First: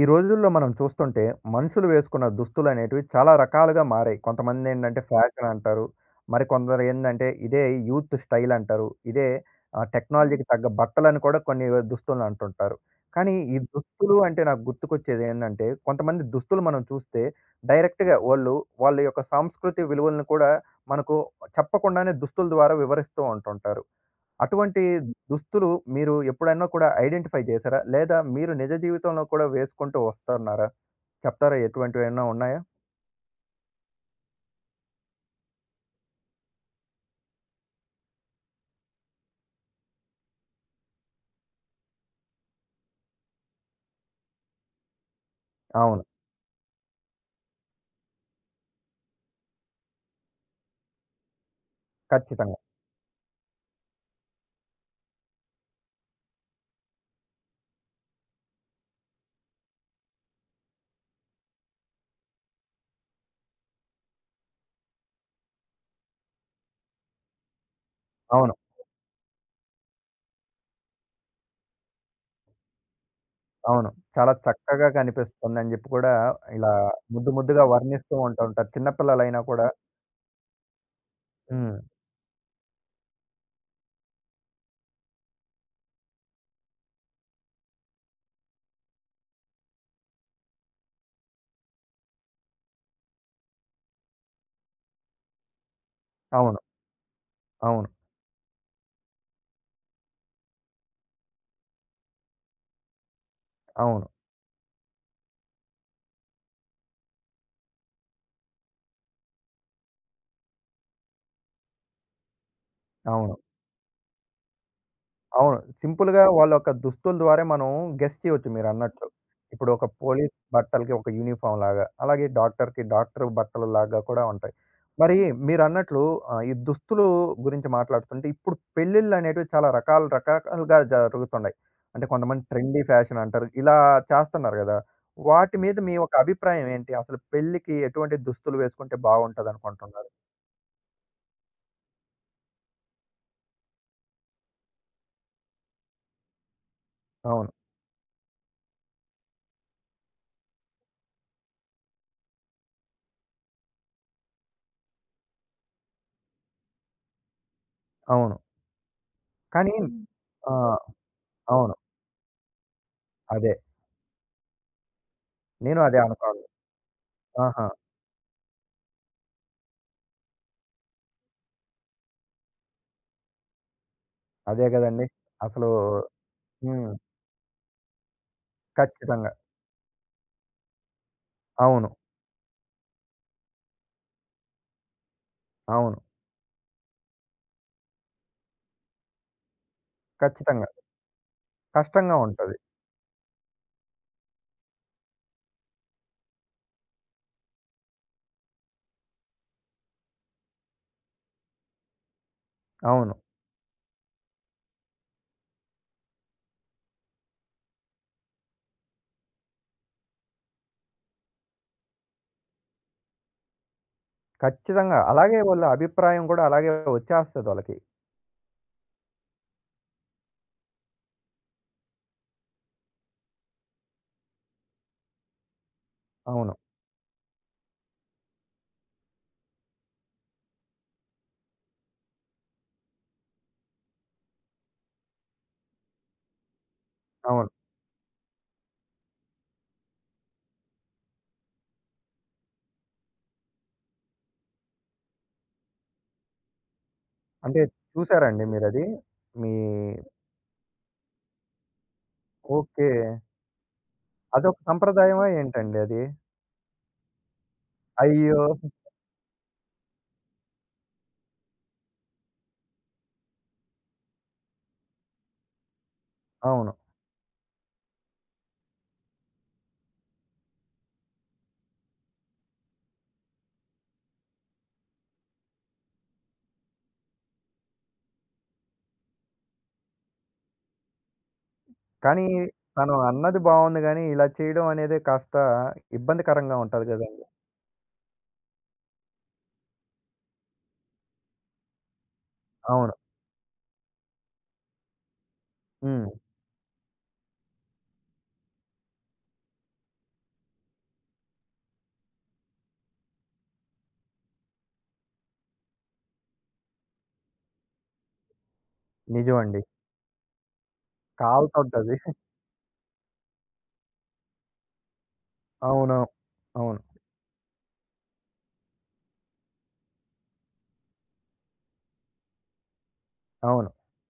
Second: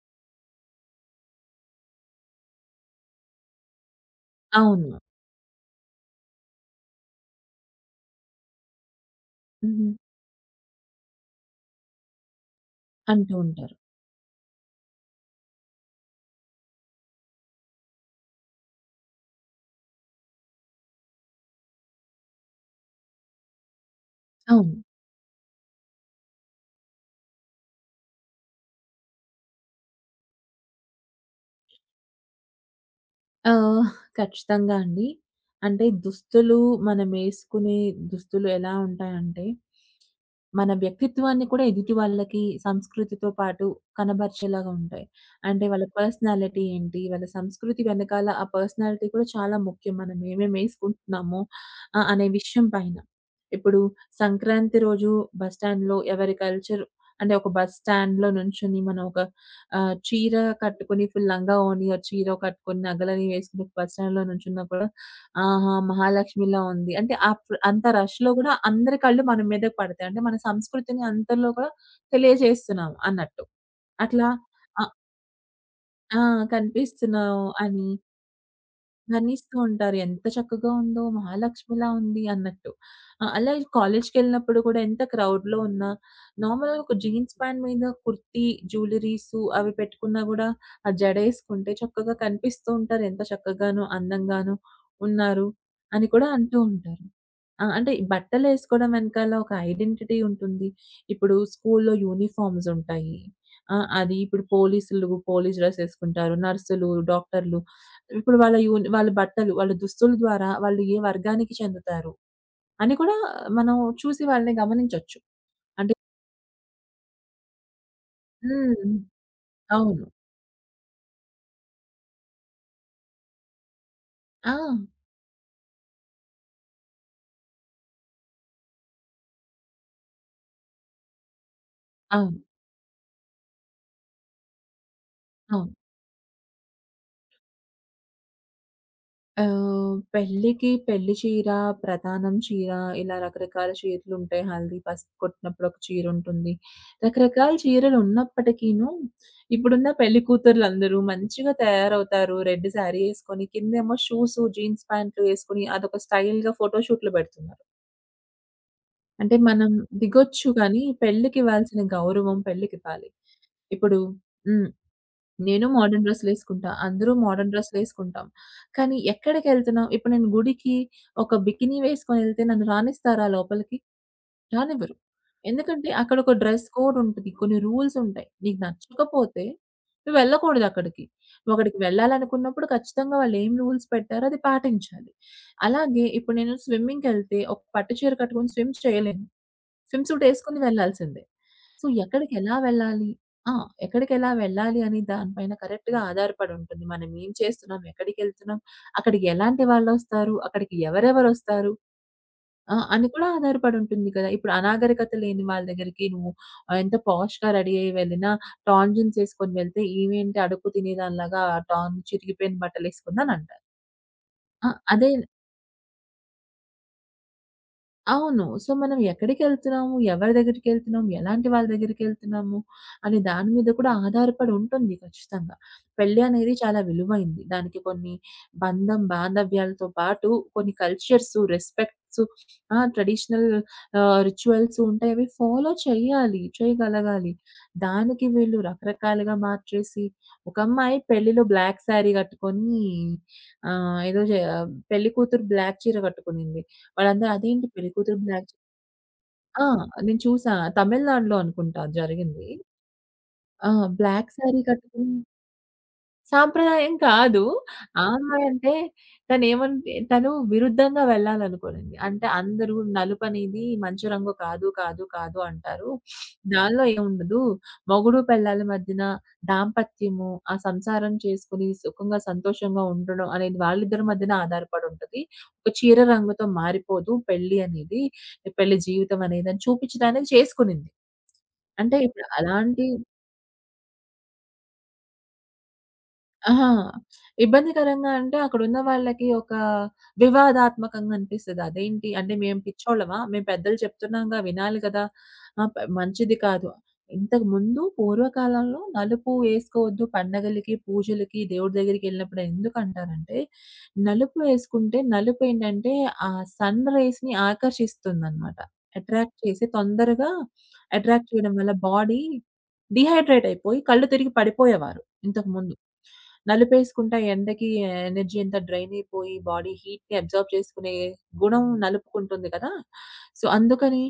ఈ రోజుల్లో మనం చూస్తుంటే మనుషులు వేసుకున్న దుస్తులనేటివి చాలా రకాలుగా మారాయి. కొంతమంది అవును. ఏంటంటే ఫ్యాషన్ అంటారు. మరి కొందరు ఏందంటే ఇదే యూత్ స్టైల్ అంటారు. ఇదే ఆహ్, హ్మ్. హ్మ్. టెక్నాలజీకి తగ్గ బట్టలని కూడా కొన్ని దుస్తులను అంటుంటారు. అంటూ కానీ ఈ ఉంటారు. దుస్తులు అంటే నాకు గుర్తుకొచ్చేది ఏందంటే కొంతమంది దుస్తులు మనం చూస్తే డైరెక్ట్‌గా వాళ్ళ యొక్క సాంస్కృతి విలువలను కూడా మనకు చెప్పకుండానే దుస్తుల ద్వారా వివరిస్తూ ఉంటుంటారు. అవును. అటువంటి దుస్తులు మీరు ఎప్పుడన్నా కూడా ఐడెంటిఫై చేశారా? లేదా మీరు నిజ జీవితంలో కూడా వేసుకుంటూ వస్తున్నారా? చెప్తారా ఎటువంటివైనా ఉన్నాయా? ఆహ్, ఖచ్చితంగా అండి. అంటే దుస్తులు మనమేసుకునే దుస్తులు ఎలా ఉంటాయంటే, మన వ్యక్తిత్వాన్ని కూడా ఎదుటి వాళ్ళకి సంస్కృతితో పాటు కనబరిచేలాగా ఉంటాయి. అంటే వాళ్ళ అవును. పర్సనాలిటీ ఏంటి? వాళ్ళ సంస్కృతి వెనకాల ఆ పర్సనాలిటీ కూడా చాలా ముఖ్యం. మనం ఏమేమేసుకుంటున్నాము అనే ఖచ్చితంగా. విషయం పైన. ఇప్పుడు సంక్రాంతి రోజు బస్టాండ్‌లో ఎవరి కల్చర్ అంటే ఒక బస్ స్టాండ్‌లో నుంచొని మనం ఒక చీర కట్టుకొని ఫుల్ లంగా ఓణి, ఆ చీర కట్టుకొని నగలని వేసుకొని బస్ స్టాండ్‌లో నుంచున్నా కూడా ఆహా! మహాలక్ష్మిలా ఉంది. అంటే అంత రష్‌లో గూడా అవును. అందరి కళ్ళు మన మీద పడతాయి. అంటే మన సంస్కృతిని అందరిలో కూడా తెలియజేస్తున్నాం అన్నట్టు. అవును. అట్లా చాలా చక్కగా ఆహ్, కనిపిస్తుందని జెప్పి కూడా ఆ! ఇలా ముద్దు కనిపిస్తున్నావు ముద్దుగా అని వర్ణిస్తూ ఉంటారు. చిన్న పిల్లలైనా వర్ణిస్తూ కూడా. ఉంటారు. ఎంత చక్కగా ఉందో హ్మ్. మహాలక్ష్మిలా ఉంది అన్నట్టు. అలా కాలేజ్‌కెళ్ళినప్పుడు కూడా ఎంత క్రౌడ్‌లో ఉన్నా నార్మల్‌గా ఒక జీన్స్ ప్యాంట్ మీద కుర్తీ, జ్యువెలరీసు అవి పెట్టుకున్నా గూడా ఆ జడేసుకుంటే చక్కగా కనిపిస్తూ ఉంటారు. ఎంత చక్కగానో, అందంగానో ఉన్నారు అని కూడా అంటూ అవును. ఉంటారు. ఆ! అవును. అంటే బట్టలేసుకోవడం వెనకాల ఒక ఐడెంటిటీ ఉంటుంది. ఇప్పుడు స్కూల్‌లో యూనిఫార్మ్స్ ఉంటాయి. ఆ! అవును. అది ఇప్పుడు పోలీసులు పోలీస్ డ్రెస్ ఏసుకుంటారు. నర్సులు, డాక్టర్‌లు ఇప్పుడు వాళ్ళ బట్టలు, వాళ్ళ దుస్తుల ద్వారా వాళ్ళు ఏ వర్గానికి చెందుతారు అని కూడా అవును. మనం చూసి వాళ్ళని గమనించొచ్చు. అవును. అంటే సింపుల్‌గా వాళ్ళ యొక్క దుస్తుల ద్వారా మనం గెస్ చేయొచ్చు హ్మ్. మీరన్నట్లు. ఇప్పుడు ఒక అవును. పోలీస్ బట్టలకి ఒక యూనిఫార్మ్‌లాగా, అలాగే డాక్టర్‌కి డాక్టర్ బట్టలలాగా కూడా ఆ! ఉంటాయి. మరి మీరన్నట్లు ఈ దుస్తులు గురించి మాట్లాడుతుంటే ఇప్పుడు పెళ్ళిళ్ళనేటివి చాలా రకాలు రకరకాలుగా జరుగుతున్నాయి. అంటే అవును. కొంతమంది ట్రెండీ ఫ్యాషన్ అంటారు. ఇలా చేస్తున్నారు గదా! వాటి అవును. మీద మీ ఒక అభిప్రాయం ఏంటి? అసలు పెళ్ళికి ఎటువంటి దుస్తులు వేసుకుంటే బావుంటదనుకుంటున్నారు? పెళ్ళికి పెళ్లి చీర, ప్రధానం చీర ఇలా రకరకాల చీరలుంటాయి. హల్దీ పసుపు కొట్టినప్పుడు ఒక చీరుంటుంది. అవును. రకరకాల చీరలు ఉన్నప్పటికీను, ఇప్పుడున్న పెళ్లి కూతుర్లందరూ మంచిగా తయారవుతారు. రెడ్ శారీ యేసుకొని, కిందేమో షూసు, జీన్స్ ప్యాంట్లు యేసుకొని అదొక స్టైల్‌గా ఫోటో షూట్‌లు పెడుతున్నారు. అవును. అంటే మనం కానీ. హ్మ్. దిగొచ్చు గానీ, ఆహ్, అవును. పెళ్ళికివ్వాల్సిన గౌరవం పెళ్ళికివ్వాలి. అదే. ఇప్పుడు హ్మ్. నేను నేను అదే మోడర్న్ అనుకోను. డ్రెస్సులేసుకుంటా. అందరూ మోడర్న్ ఆహా! డ్రెస్సులేసుకుంటాం. కానీ ఎక్కడికెళ్తున్నాం? ఇప్పుడు నేను గుడికి ఒక బికినీ వేసుకొనెళ్తే నన్ను రానిస్తారా లోపలికి? అదే రానివ్వరు. గదండీ. అసలు. ఎందుకంటే అక్కడొక డ్రెస్ హ్మ్. కోడ్ ఉంటది. కొన్ని రూల్స్ ఉంటాయి. నీకు ఖచ్చితంగా. నచ్చకపోతే నువ్వెళ్ళకూడదక్కడికి. నువ్వక్కడికి అవును. వెళ్ళాలనుకున్నప్పుడు ఖచ్చితంగా వాళ్ళేం రూల్స్ పెట్టారో అది పాటించాలి. అవును. అలాగే ఇప్పుడు నేను స్విమ్మింగ్‌కెళ్తే ఒక పట్టు చీర కట్టుకొని స్విమ్ చేయలేను. స్విమ్ సూటేసుకొని ఖచ్చితంగా. వెళ్ళాల్సిందే. సో, కష్టంగా ఎక్కడికెలా ఉంటది. వెళ్ళాలి? ఆ! ఎక్కడికెలా వెళ్ళాలి అని దానిపైన కరెక్ట్‌గా ఆధారపడి ఉంటుంది. మనం ఏం చేస్తున్నాం? ఎక్కడికెళ్తున్నాం? అక్కడికి ఎలాంటి వాళ్ళొస్తారు? అక్కడికి ఎవరెవరొస్తారు? ఆ! అని అవును. కూడా ఆధారపడి ఉంటుంది కదా! ఇప్పుడు అనాగరికత లేని వాళ్ళ దగ్గరికి నువ్వు ఎంత పాష్‌గా రెడీ అయ్యి వెళ్ళినా, టాంజిన్స్ ఏసుకొని వెళ్తే, ఈమేంటి అడుక్కు తినేదానిలాగా టాన్ చిరిగిపోయిన బట్టలేసుకుందని అంటారు. ఆ! ఖచ్చితంగా. అదే అలాగే వాళ్ళ అభిప్రాయం గూడా అలాగే వచ్చేస్తది వాళ్ళకి. అవును. సో, మనం ఎక్కడికెళ్తున్నాము, ఎవరి దగ్గరికెళ్తున్నాము, ఎలాంటి వాళ్ళ దగ్గరికెళ్తున్నాము, అనే దాని మీద కూడా ఆధారపడి ఉంటుంది ఖచ్చితంగా. పెళ్లి అనేది అవును. చాలా విలువైంది. దానికి కొన్ని బంధం, బాంధవ్యాలతో పాటు కొన్ని కల్చర్సు, రెస్పెక్ట్సు, ఆ! ట్రెడిషనల్ రిచువల్స్ ఉంటాయి. అవి ఫాలో చేయాలి, చేయగలగాలి. అవును. దానికి వీళ్ళు రకరకాలుగా మార్చేసి, ఒక అమ్మాయి పెళ్లిలో బ్లాక్ శారీ కట్టుకొని ఆహ్, ఏదో జే పెళ్లి కూతురు బ్లాక్ చీర కట్టుకునింది. వాళ్ళందరూ అంటే అదేంటి పెళ్ళికూతురు చూసారండి బ్లాక్. మీరది? మీ ఆ! నేను చూసా. తమిళనాడులో అనుకుంటా జరిగింది. ఓకే. ఆ! బ్లాక్ అదొక సారీ కట్టుకుని సంప్రదాయమా ఏంటండి అది? సాంప్రదాయం కాదు. ఆ అయ్యో! అమ్మాయి అంటే తనేమన్ తను విరుద్ధంగా వెళ్ళాలనుకోనింది. అంటే అందరూ నలుపనేది మంచి రంగు కాదు అంటారు. అవును. దానిలో ఏముండదు. మొగుడు పెళ్ళాల మధ్యన దాంపత్యము, ఆ సంసారం చేసుకొని సుఖంగా, సంతోషంగా ఉండడం అనేది వాళ్ళిద్దరి మధ్యన ఆధారపడి ఉంటది. ఒక చీర రంగుతో మారిపోదు పెళ్లి అనేది. పెళ్లి జీవితం అనేది అని చూపించడానికి చేసుకునింది. అంటే కానీ ఇప్పుడు అలాంటి తను అన్నది బావుంది గానీ, ఇలా చేయడం అనేది కాస్త ఇబ్బందికరంగా అహా! ఉంటది గదండీ! ఇబ్బందికరంగా అంటే అక్కడున్న వాళ్ళకి ఒక వివాదాత్మకంగా అనిపిస్తది. అదేంటి అంటే మేము అవును. పిచ్చోళ్ళమా? మేము పెద్దలు చెప్తున్నాంగా వినాలి కదా! ఆహ్, ప హ్మ్. మంచిది కాదు. ఇంతకుముందు పూర్వకాలంలో నలుపు ఏసుకోవద్దు పండగలకి, పూజలకి, దేవుడి దగ్గరికెళ్ళినప్పుడు ఎందుకంటారంటే, నలుపు ఏసుకుంటే నలుపేంటంటే ఆ సన్ రేస్‌ని ఆకర్షిస్తుందనమాట. అట్రాక్ట్ నిజమండి. చేసి తొందరగా అట్రాక్ట్ చేయడం వల్ల కాలుతోటది. బాడీ డీహైడ్రేట్ అయిపోయి కళ్ళు తిరిగి పడిపోయేవారు ఇంతకుముందు. అవును. అవును. నలుపేసుకుంటా ఎండకి ఎనర్జీ అంతా డ్రైన్ అయిపోయి బాడీ హీట్‌ని అబ్జార్బ్ చేసుకునే గుణం నలుపుకుంటుంది కదా! సో, అవును. అందుకని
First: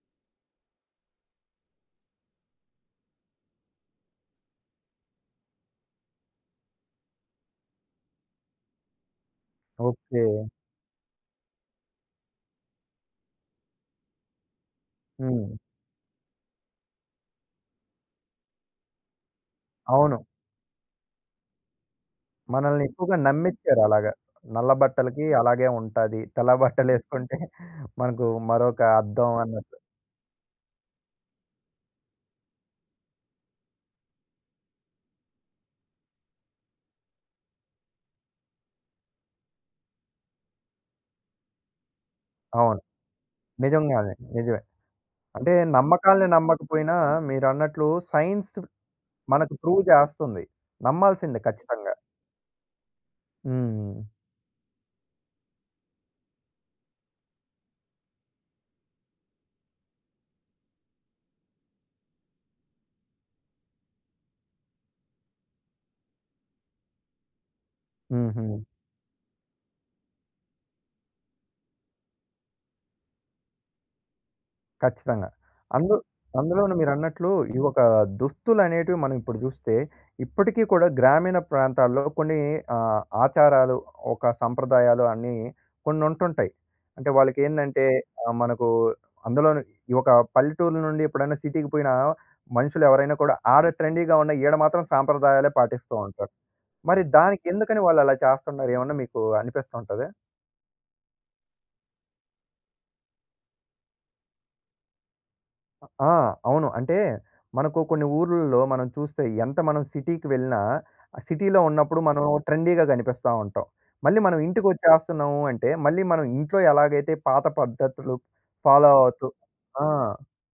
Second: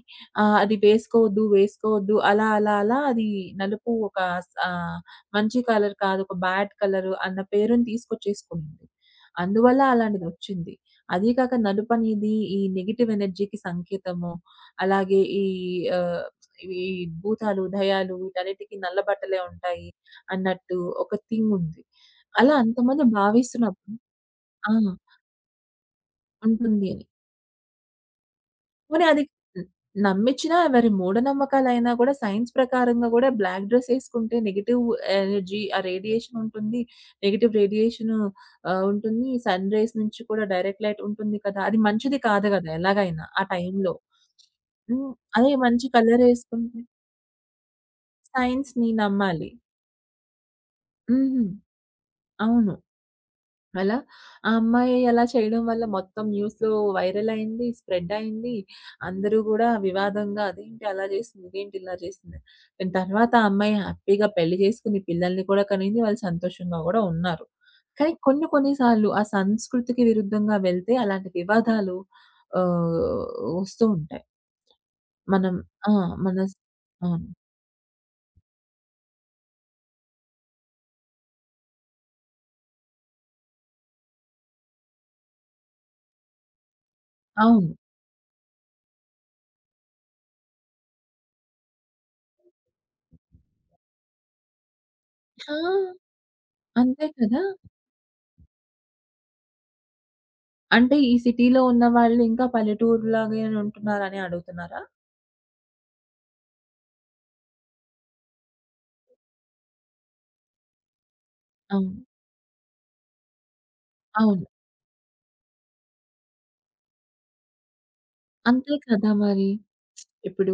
అది వేసుకోవద్దు అలా అది నలుపు ఒక స్ ఆహ్, మంచి కలర్ కాదు. ఒక బ్యాడ్ కలర్ అన్న పేరుని తీసుకొచ్చేసుకుంది. అందువల్ల ఓకే. అలాంటిదొచ్చింది. అదీ కాక నలుపనేది ఈ నెగెటివ్ ఎనర్జీకి సంకేతము. అలాగే ఈ హ్మ్. ఆహ్, ఈ భూతాలు, దయ్యాలు వీటన్నిటికి నల్ల బట్టలే ఉంటాయి అవును. అన్నట్టు ఒక థింగ్ ఉంది. అలా మనల్ని అంతమంది ఎక్కువగా నమ్మిచ్చారు భావిస్తున్నప్పుడు అలాగా. ఆ! నల్ల బట్టలకి అలాగే ఉంటాది. తెల్ల ఉంటుంది అని. బట్టలేసుకుంటే మనకు మరొక పోనీ అది అద్దం హ్మ్. అన్నట్టు. నమ్మిచ్చినా ఎవరి మూఢనమ్మకాలైనా కూడా సైన్స్ ప్రకారంగా గూడా బ్లాక్ డ్రెస్ ఏసుకుంటే నెగెటివ్ ఎనర్జీ ఆ రేడియేషన్ ఉంటుంది. నెగెటివ్ రేడియేషను ఉంటుంది. సన్ రేస్ నుంచి కూడా డైరెక్ట్ లైట్ ఉంటుంది కదా! అది మంచిది కాదు గదా! అవును. ఎలాగైనా ఆ టైంలో. నిజంగానే. నిజమే. హ్మ్. అదే అంటే మంచి కలర్ నమ్మకాల్ని ఏసుకుంటే నమ్మకపోయినా మీరన్నట్లు సైన్స్ సైన్స్‌ని నమ్మాలి. మనకు ప్రూవ్ చేస్తుంది. నమ్మాల్సిందే హ్మ్. ఖచ్చితంగా. అవును. అలా హ్మ్. ఆ అమ్మాయి అలా చేయడం వల్ల మొత్తం న్యూస్‌లో వైరల్ అయింది. స్ప్రెడ్ అయింది. అందరూ గూడా వివాదంగా అదేంటి అలా జేసింది? ఇదేంటి ఇలా జేసిందని? కానీ తర్వాత ఆ అమ్మాయి హ్యాపీగా పెళ్లి జేసుకుంది. పిల్లల్ని కూడా కనింది. వాళ్ళు సంతోషంగా గూడా ఉన్నారు. కానీ కొన్ని హుహు. కొన్ని సార్లు ఆ సంస్కృతికి విరుద్ధంగా వెళ్తే అలాంటి వివాదాలు ఆహ్, వస్తూ ఉంటాయి. ఖచ్చితంగా. మనం ఆ! అందు మన స్ అందులోను అవును. మీరన్నట్లు ఈ ఒక దుస్తులనేటివి మనం ఇప్పుడు జూస్తే, ఇప్పటికీ కూడా గ్రామీణ ప్రాంతాల్లో కొన్ని ఆచారాలు, ఒక సంప్రదాయాలు అన్నీ కొన్నుంటుంటాయి. అంటే అవును. వాళ్ళకేందంటే మనకు అందులోను ఈ ఒక పల్లెటూరు నుండి ఎప్పుడైనా సిటీకి పోయిన మనుషులెవరైనా కూడా ఆడ ట్రెండీగా ఉన్న ఈడ మాత్రం సాంప్రదాయాలే పాటిస్తూ ఆ! ఉంటారు. మరి అంతే కదా! దానికెందుకని వాళ్ళలా చేస్తున్నారు? ఏమన్నా మీకు అనిపిస్తుంటదా? అంటే ఈ సిటీలో ఉన్నవాళ్ళు ఇంకా పల్లెటూరులాగానే ఉంటున్నారని అడుగుతున్నారా? ఆ! అవును. అంటే మనకు కొన్ని ఊర్లలో మనం చూస్తే ఎంత మనం సిటీకి వెళ్ళినా, ఆ సిటీలో ఉన్నప్పుడు అవును. మనం ట్రెండీగా కనిపిస్తా ఉంటాం. మళ్ళీ మనం అవును. ఇంటికొచ్చేస్తున్నాము అంటే, మళ్ళీ మనం ఇంట్లో ఎలాగైతే పాత పద్ధతులు అంతే ఫాలో కదా అవుతూ. మరి. ఆ! ఇప్పుడు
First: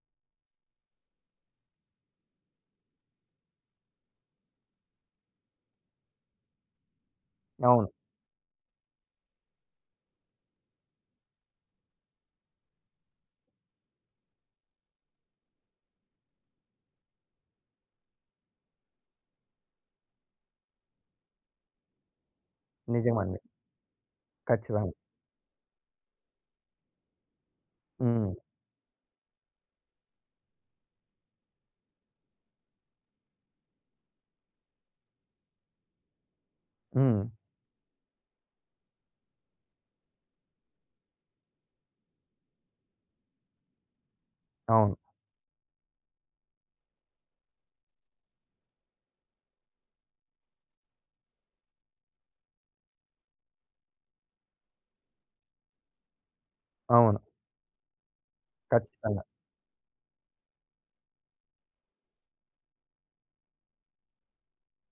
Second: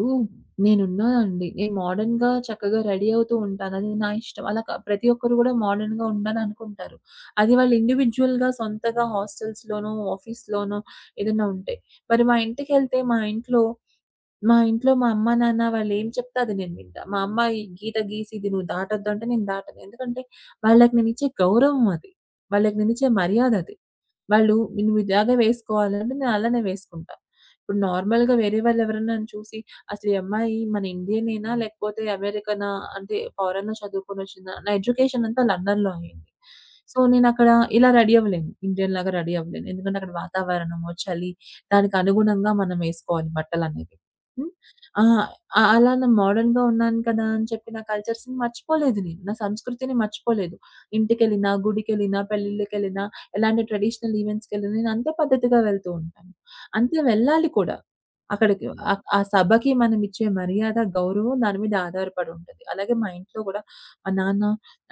నేనున్నానండి. నేను మోడర్న్‌గా చక్కగా రెడీ అవుతూ ఉంటాను. అది నా ఇష్టం. అలా క ప్రతి ఒక్కరు కూడా మోడర్న్‌గా ఉండాలనుకుంటారు. అది వాళ్ళు అవును. ఇండివిడ్యుయల్‌గా సొంతగా హాస్టల్స్‌లోనో, ఆఫీస్‌లోనో ఏదైనా ఉంటే. మరి మా ఇంటికెళ్తే మా ఇంట్లో మా అమ్మ, నాన్న వాళ్ళేం చెప్తే అది నేను వింటా. మా అమ్మ ఈ గీత గీసి ఇది నువ్వు దాటొద్దు అంటే నేను దాటను. ఎందుకంటే వాళ్ళకి నేనిచ్చే గౌరవం అది. వాళ్ళకి నేనిచ్చే నిజమండి. మర్యాదది. వాళ్ళు ఖచ్చితంగా. నువ్వు ఇలాగే వేసుకోవాలంటే నేను అలానే వేసుకుంటా. ఇప్పుడు హ్మ్. నార్మల్‌గా వేరే వాళ్ళెవరన్నా నన్ను చూసి అసలు ఈ అమ్మాయి మన ఇండియనేనా లేకపోతే అమెరికనా అంటే ఫారెన్‌లో చదువుకొనొచ్చిందా? నా ఎడ్యుకేషన్ అంతా లండన్‌లో అయింది. సో, హ్మ్. నేనక్కడ ఇలా రెడీ అవ్వలేను. ఇండియన్‌లాగా రెడీ అవ్వలేను. ఎందుకంటే అక్కడ వాతావరణము, చలి దానికి అనుగుణంగా మనం వేసుకోవాలి బట్టలనేవి. హ్మ్. అవును. ఆహ్, ఆహ్, అలా నా మోడర్న్‌గా ఉన్నాను కదా! అని చెప్పి నా కల్చర్స్‌ని మర్చిపోలేదు నేను. నా సంస్కృతిని మర్చిపోలేదు. ఇంటికెళ్ళినా, గుడికెళ్ళినా, పెళ్ళిళ్ళకెళ్ళినా, ఎలాంటి ట్రెడిషనల్ ఈవెంట్స్‌కెళ్ళినా నేను అంతే పద్ధతిగా వెళ్తూ ఉంటాను. అంతే అవును. వెళ్ళాలి కూడా. అక్కడికి ఆ ఖచ్చితంగా. సభకి మనం ఇచ్చే మర్యాద, గౌరవం దాని మీద ఆధారపడి ఉంటది. అలాగే మా ఇంట్లో గూడా మా నాన్న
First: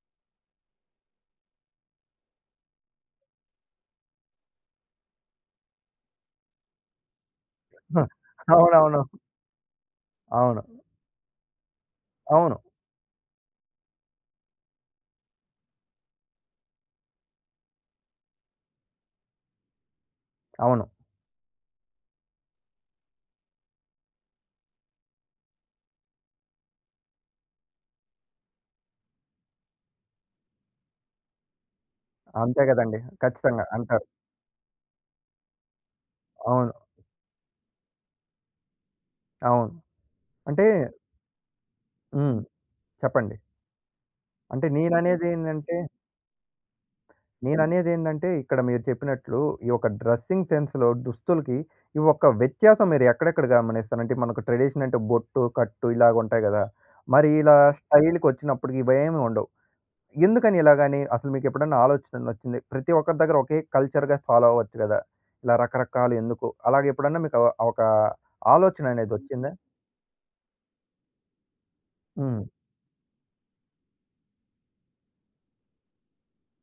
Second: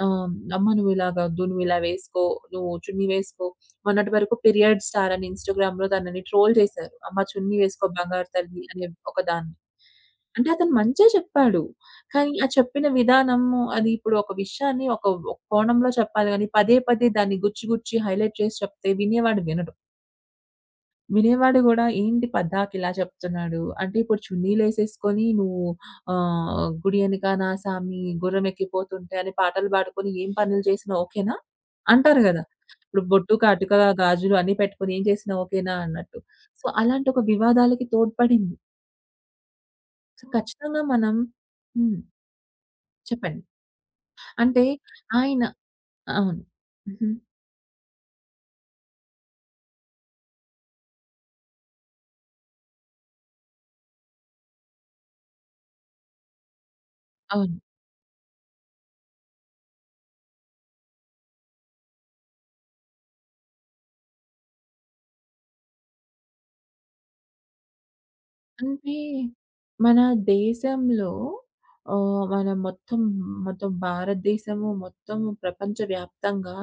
ఆహ్, "అమ్మ నువ్వు ఇలాగొద్దు, నువ్వు ఇలా వేసుకో, నువ్వు చున్నీ వేసుకో" మొన్నటి వరకు పీరియడ్ స్టార్ అని ఇన్‌స్టాగ్రామ్‌లో తనని ట్రోల్ చేశారు. అమ్మ చున్నీ వేసుకో బంగారు హ! తల్లి అనే అవునవును. ఒకదాన్ని. అంటే అవును. అతను మంచే చెప్పాడు. కానీ ఆ అవును. చెప్పిన విధానము అది ఇప్పుడు ఒక విషయాన్ని ఒక ఒక కోణంలో చెప్పాలి గానీ పదే పదే దాన్ని గుచ్చి గుచ్చి హైలైట్ చేసి చెప్తే వినేవాడు వినడు. అవును. వినేవాడు గూడా ఏంటి పద్దాక ఇలా చెప్తున్నాడు. అంటే ఇప్పుడు చున్నీలేసేసుకొని నువ్వు గుడి ఎనకాన సామి గుర్రమెక్కిపోతుంటే అని పాటలు పాడుకొని ఏం పనులు చేసినా ఓకేనా? అంటారు గదా! అంతే కదండీ. ఇప్పుడు బొట్టు, ఖచ్చితంగా కాటుక, అంటారు. గాజులు అన్నీ పెట్టుకొని ఏం చేసినా ఓకేనా అన్నట్టు. సో, అవును. అలాంటి ఒక వివాదాలకి తోడ్పడింది. అవును. సో, అంటే. ఖచ్చితంగా మనం హ్మ్. హ్మ్. చెప్పండి. చెప్పండి. అంటే అంటే ఆయన నేననేదేంటంటే. అవును. హుహు. నేననేదేందంటే, ఇక్కడ మీరు చెప్పినట్లు ఈ యొక్క డ్రెస్సింగ్ సెన్స్‌లో దుస్తులకి ఈ ఒక్క వ్యత్యాసం మీరు ఎక్కడెక్కడ గమనిస్తారంటే, మనకు ట్రెడిషన్ అంటే బొట్టు, కట్టు ఇలాగుంటాయి గదా! మరి ఇలా అవును. స్టైల్‌కొచ్చినప్పటికి ఇవేమి ఉండవు. ఎందుకని ఇలాగని అసలు మీకెప్పుడన్నా ఆలోచనొచ్చింది? ప్రతి ఒక్కరి దగ్గర ఒకే కల్చర్‌గా ఫాలో అవ్వచ్చు గదా! ఇలా రకరకాలు ఎందుకు? అలాగే ఎప్పుడన్నా మీకు ఒక అంటే ఆలోచననేదొచ్చిందా? మన దేశంలో ఆహ్, హ్మ్. మన మొత్తం మొత్తం భారతదేశము మొత్తం ప్రపంచవ్యాప్తంగా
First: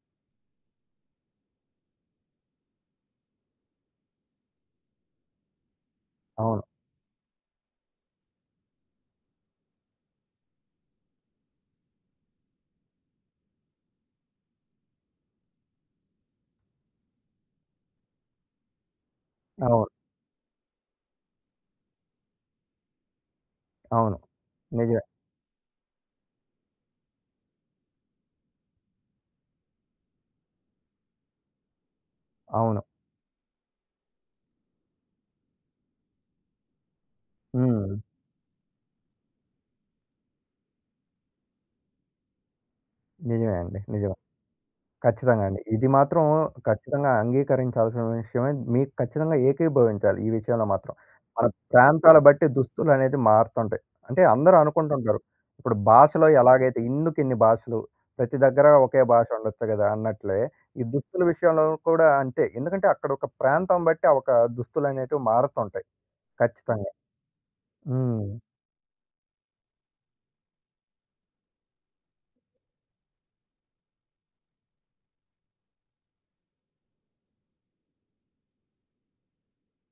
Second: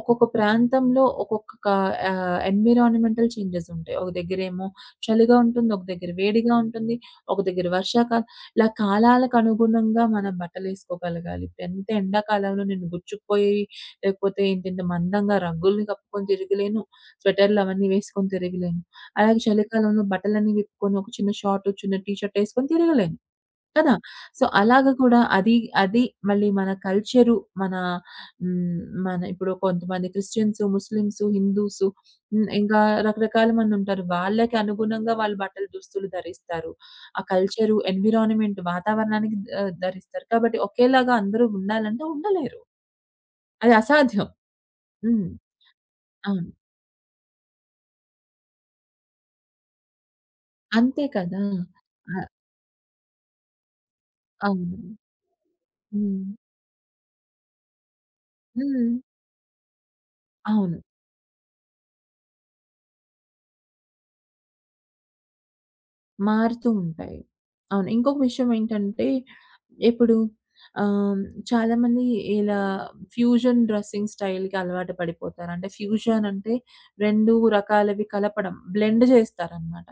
ఒక్కొక్క ప్రాంతంలో ఒక్కొక్క కా ఆహ్, ఎన్విరాన్మెంటల్ చేంజెస్ ఉంటాయి. ఒక దగ్గరేమో చలిగా ఉంటుంది. ఒక దగ్గర వేడిగా అవును. ఉంటుంది. ఒక దగ్గర వర్షాకాలం ఇలా కాలాలకు అనుగుణంగా మనం బట్టలేసుకోగలగాలి. ఎంత ఎండాకాలంలో నేను గుచ్చుకుపోయి లేకపోతే ఇంతింత మందంగా రగ్గుల్ని కప్పుకొని తిరగలేను. స్వెటర్‌లు అవన్నీ వేసుకొని తిరగలేను. అలాగే అవును. చలికాలంలో బట్టలన్నీ విప్పుకొని ఒక చిన్న షార్ట్, చిన్న టీ షర్ట్ ఏసుకొని తిరగలేను. కదా! అవును. సో, అలాగ నిజమే. కూడా అది అది మళ్ళీ మన కల్చరు మన హ్మ్, మన ఇప్పుడు కొంతమంది క్రిస్టియన్స్, ముస్లిమ్స్, హిందూస్ హ్మ్, ఇంకా అవును. రకరకాల మందుంటారు. వాళ్ళకి అనుగుణంగా వాళ్ళు బట్టలు, దుస్తులు ధరిస్తారు. ఆ కల్చరు, హ్మ్. ఎన్విరాన్మెంట్ వాతావరణానికి ధరిస్తారు. కాబట్టి ఒకేలాగా అందరూ ఉండాలంటే ఉండలేరు. నిజమే అది అండి. నిజమే. అసాధ్యం. హ్మ్. ఖచ్చితంగా అండి. ఇది మాత్రం అవును. ఖచ్చితంగా అంగీకరించాల్సిన విషయమే. మీకు ఖచ్చితంగా ఏకీభవించాలి ఈ విషయంలో మాత్రం. అంతే కదా! మన ప్రాంతాల ఆహ్, బట్టి దుస్తులనేది మారుతుంటాయి. అంటే అందరూ అవును. అనుకుంటుంటారు. ఇప్పుడు భాషలో హ్మ్. ఎలాగైతే ఇన్నుకిన్ని భాషలు, ప్రతి దగ్గర హ్మ్. ఒకే భాష ఉండొచ్చు గదా! అన్నట్లే అవును. ఈ దుస్తుల విషయంలో కూడా అంతే. ఎందుకంటే అక్కడ ఒక ప్రాంతం బట్టి ఆ ఒక దుస్తులనేటివి మారుతుంటాయి. మారుతూ ఖచ్చితంగా. ఉంటాయి. అవును. ఇంకొక హ్మ్. విషయం ఏంటంటే ఇప్పుడు ఆహ్, చాలామంది ఇలా ఫ్యూజన్ డ్రెస్సింగ్ స్టైల్‌కి అలవాటు పడిపోతారు. అంటే ఫ్యూజన్ అంటే 2 రకాలవి కలపడం, బ్లెండ్ చేస్తారనమాట.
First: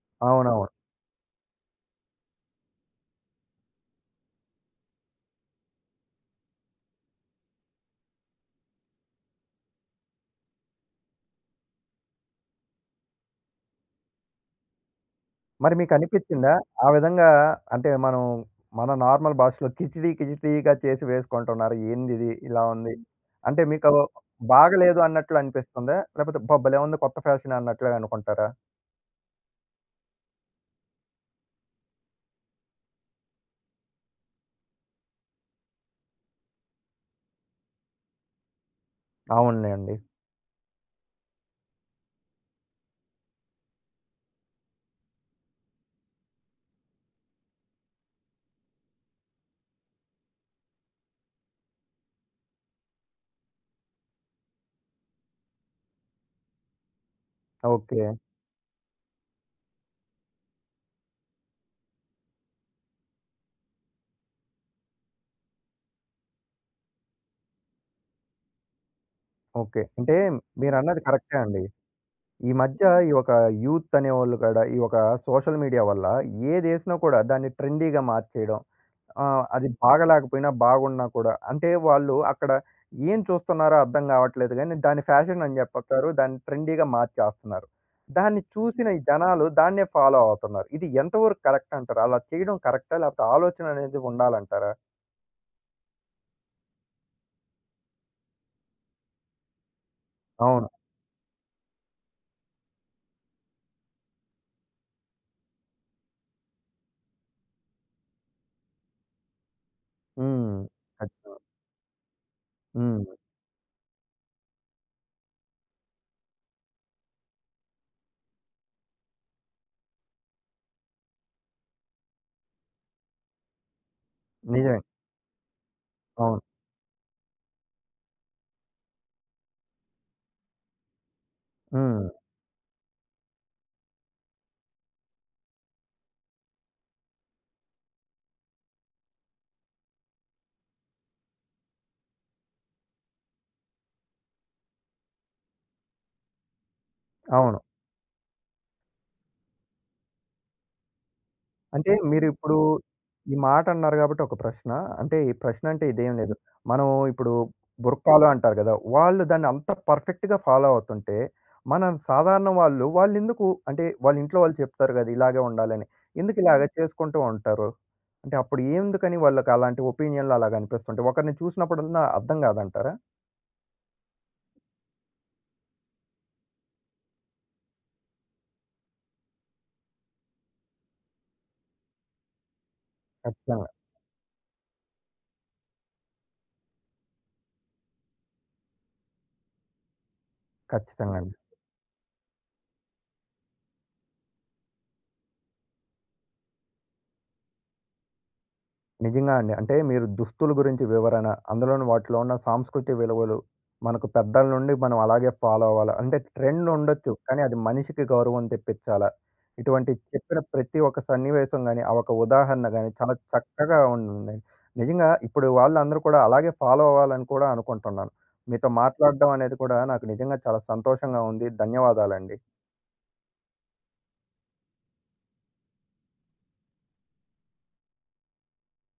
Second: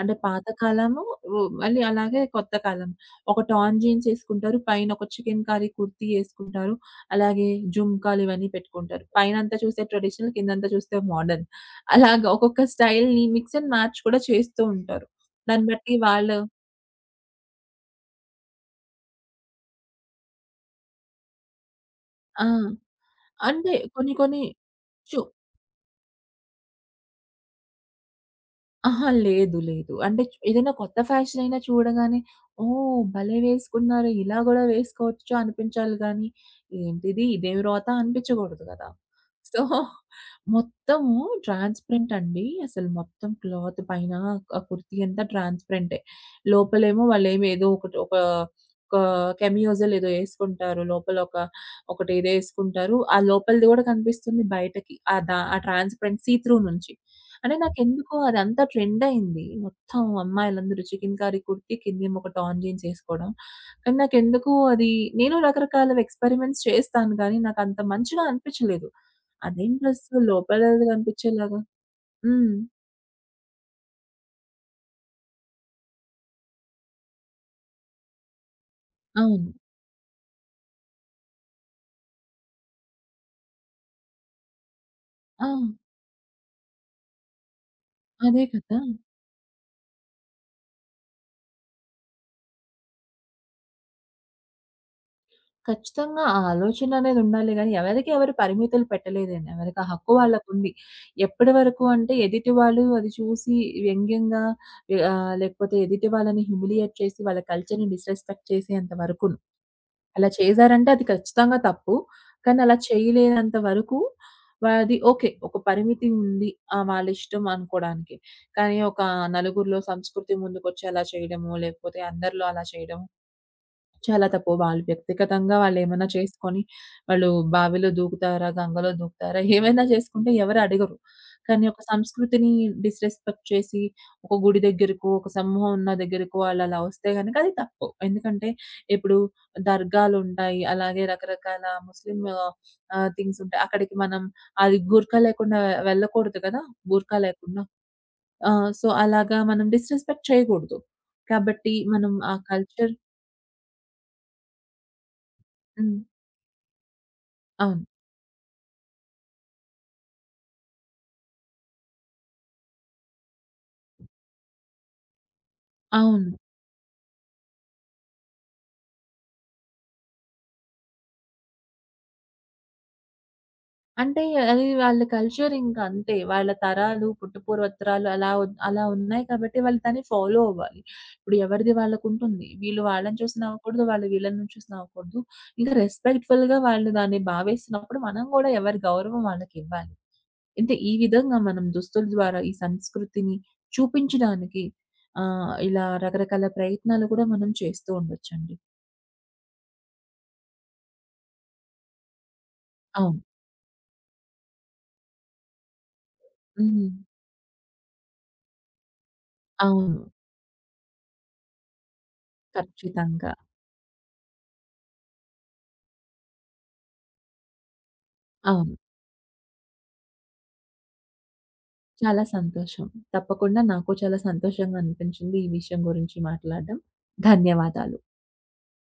అంటే పాత అవునవును. కాలము మళ్ళీ అలాగే కొత్త కాలం. ఒక టార్న్ జీన్స్ ఏసుకుంటారు. పైన ఒక చికెన్ కారీ కుర్తీ ఏసుకుంటారు. అలాగే జుంకాలు ఇవన్నీ పెట్టుకుంటారు. పైనంతా చూస్తే ట్రెడిషనల్, కిందంతా చూస్తే మోడర్న్. అలాగా ఒక్కొక్క స్టైల్‌ని మిక్స్ అండ్ మ్యాచ్ కూడా చేస్తూ ఉంటారు. దాన్ని మరి బట్టి వాళ్ళు మీకనిపిచ్చిందా? ఆ విధంగా అంటే మనం మన నార్మల్ భాషలో కిచిడీ కిచిడీగా చేసి వేసుకుంటున్నారు. ఏందిది ఆ! ఇలా ఉంది. అంటే అంటే మీకు కొన్ని కొన్ని బాగాలేదు చు అన్నట్లు అనిపిస్తుందా? లేకపోతే అబ్బా! భలే ఉంది కొత్త ఫ్యాషన్ అన్నట్లుగా అనుకుంటారా? అహా! లేదు. అంటే ఏదైనా కొత్త ఫ్యాషన్ అయినా చూడగానే, ఓహ్! భలే వేసుకున్నారు. ఇలా గూడా వేసుకోవచ్చు అనిపించాలి గానీ, ఏంటిది ఇదేమి రోత అనిపించకూడదు గదా! సో, అవునులెండి. మొత్తము ట్రాన్స్‌పరెంట్ అండి. అసలు మొత్తం క్లాత్ పైన ఆ కుర్తీ అంతా ట్రాన్స్‌పరెంటే. లోపలేమో వాళ్ళేమి ఏదో ఒకటి ఒక ఒక కెమియోజోలు ఏదో యేసుకుంటారు. లోపల ఒక ఒకటేదో యేసుకుంటారు. ఆ లోపలిది గూడా కనిపిస్తుంది బయటకి. ఆ ట్రాన్స్‌పరెంట్ సీ త్రూ నుంచి. అంటే ఓకే. నాకెందుకో అదంతా ట్రెండ్ అయింది. మొత్తం అమ్మాయిలందరూ చికెన్ కర్రీ కుర్తి, కిందేమో ఒక టార్న్ జీన్స్ ఏసుకోవడం. కానీ నాకెందుకో అది నేను రకరకాలవి ఎక్స్‌పెరిమెంట్స్ చేస్తాను గానీ, నాకంత మంచిగా అనిపించలేదు. అదేం ఓకే. అంటే డ్రెస్సు లోపల మీరన్నది కరెక్టే కనిపించేలాగా అండి. ఈ హ్మ్. మధ్య ఈ ఒక యూత్ అనేవాళ్ళు కూడా ఈ ఒక సోషల్ మీడియా వల్ల ఏదేసినా కూడా దాన్ని ట్రెండీగా మార్చేయడం. ఆ! అవును. అది బాగా లేకపోయినా, బాగున్నా కూడా. అంటే వాళ్ళు అక్కడ ఏం చూస్తున్నారో అర్థం గావట్లేదు గానీ, దాన్ని ఫ్యాషన్ ఆ! అని జెప్పట్లేరు. దాన్ని ట్రెండీగా మార్చేస్తున్నారు. దాన్ని అదే కదా! చూసిన ఈ జనాలు దాన్నే ఫాలో అవుతున్నారు. ఇది ఎంతవరకు కరెక్ట్ అంటారు? అలా చేయడం కరెక్టా? లేకపోతే ఆలోచన అనేది ఉండాలంటారా? ఖచ్చితంగా ఆ ఆలోచననేది ఉండాలి గానీ, ఎవరికి ఎవరు పరిమితులు పెట్టలేదండి. ఎవరికి ఆ హక్కు అవును. వాళ్ళకుంది. ఎప్పటి వరకు అంటే ఎదుటి వాళ్ళు అది చూసి వ్యంగ్యంగా లేకపోతే ఎదుటి వాళ్ళని హ్యూమిలియేట్ చేసి, వాళ్ళ కల్చర్‌ని డిస్‌రెస్పెక్ట్ చేసేంత వరకును. అలా హ్మ్. చేశారంటే అది ఖచ్చితంగా. ఖచ్చితంగా తప్పు. కానీ అలా హ్మ్. చేయలేనంత వరకు అది ఓకే. ఒక పరిమితి ఉంది. ఆ! వాళ్ళిష్టం అనుకోడానికి. కానీ ఒక నలుగురిలో సంస్కృతి ముందుకొచ్చి అలా చేయడము, లేకపోతే అందరిలో అలా చేయడం చాలా తప్పు. నిజమే. వాళ్ళు వ్యక్తిగతంగా వాళ్ళేమన్నా అవును. చేసుకొని, వాళ్ళు బావిలో దూకుతారా? గంగలో దూకుతారా? ఏమైనా చేసుకుంటే ఎవరు అడగరు. కానీ ఒక హ్మ్. సంస్కృతిని డిస్‌రెస్పెక్ట్ చేసి, ఒక గుడి దగ్గరకో, ఒక సమూహం ఉన్న దగ్గరకో ఆళ్ళలా వస్తే గనక అది తప్పు. ఎందుకంటే, ఇప్పుడు దర్గాలుంటాయి. అలాగే రకరకాల ముస్లిం థింగ్స్ ఉంటాయి. అక్కడికి మనం అది బుర్కా లేకుండా వెళ్ళకూడదు కదా! బుర్కా అవును. లేకుండా. ఆ! సో, అలాగా మనం డిస్‌రెస్పెక్ట్ చేయకూడదు. కాబట్టి అంటే మనం ఆ మీరిప్పుడు కల్చర్ ఈ మాట అన్నారు కాబట్టి ఒక ప్రశ్న. అంటే ఈ ప్రశ్న అంటే హ్మ్. ఇదేం లేదు. మనం ఇప్పుడు అవును. బుర్కాలు అంటారు గదా! వాళ్ళు దాన్ని అంత పర్ఫెక్ట్‌గా ఫాలో అవుతుంటే, మన సాధారణ వాళ్ళు, వాళ్ళెందుకు అంటే వాళ్ళ ఇంట్లో వాళ్ళు చెప్తారు గదా! ఇలాగే ఉండాలని. అవును. ఎందుకు ఇలాగ. హ్మ్. చేసుకుంటూ ఉంటారు? అంటే అప్పుడు ఎందుకని వాళ్ళకి అలాంటి ఒపీనియన్‌లు అలాగ అనిపిస్తుంటాయి? ఒకరిని చూసినప్పుడన్నా అర్థం గాదంటారా? అంటే అది వాళ్ళ కల్చర్ ఇంకా అంతే. వాళ్ళ తరాలు, పుట్టపూర్వోత్తరాలు అలా ఉన్నాయి కాబట్టి వాళ్ళు దాన్ని ఫాలో అవ్వాలి. ఇప్పుడు ఎవరిది వాళ్ళకుంటుంది. వీళ్ళు వాళ్ళని చూసి ఖచ్చితంగా. నవ్వకూడదు. వాళ్ళు వీళ్ళని చూసి నవ్వకూడదు. ఇంకా రెస్పెక్ట్‌ఫుల్‌గా వాళ్ళు దాన్ని భావిస్తున్నప్పుడు మనం కూడా ఎవరి గౌరవం వాళ్ళకివ్వాలి. అంటే ఈ ఖచ్చితంగా అండి. విధంగా మనం దుస్తుల ద్వారా ఈ సంస్కృతిని చూపించడానికి ఇలా రకరకాల ప్రయత్నాలు కూడా మనం చేస్తూ ఉండొచ్చండి. నిజంగా అండి. అంటే మీరు దుస్తుల గురించి వివరణ, అందులోని వాటిలో ఉన్న సాంస్కృతిక అవును. విలువలు, మనకు పెద్దల నుండి మనం అలాగే ఫాలో అవ్వాలా? అంటే ట్రెండ్ హ్మ్. ఉండొచ్చు. కానీ అది మనిషికి గౌరవం తెప్పించాలా? ఇటువంటి అవును. చెప్పిన ప్రతి ఒక్క సన్నివేశం గాని, ఆ ఒక ఉదాహరణ గాని చాలా ఖచ్చితంగా. చక్కగా ఉందండి. నిజంగా ఇప్పుడు వాళ్ళందరూ కూడా అలాగే ఫాలో అవ్వాలని కూడా అనుకుంటున్నాను. మీతో అవును. మాట్లాడడం అనేది కూడా నాకు నిజంగా చాలా సంతోషంగా ఉంది. చాలా ధన్యవాదాలండి. సంతోషం. తప్పకుండా నాకు చాలా సంతోషంగా అనిపించింది ఈ విషయం గురించి మాట్లాడడం. ధన్యవాదాలు.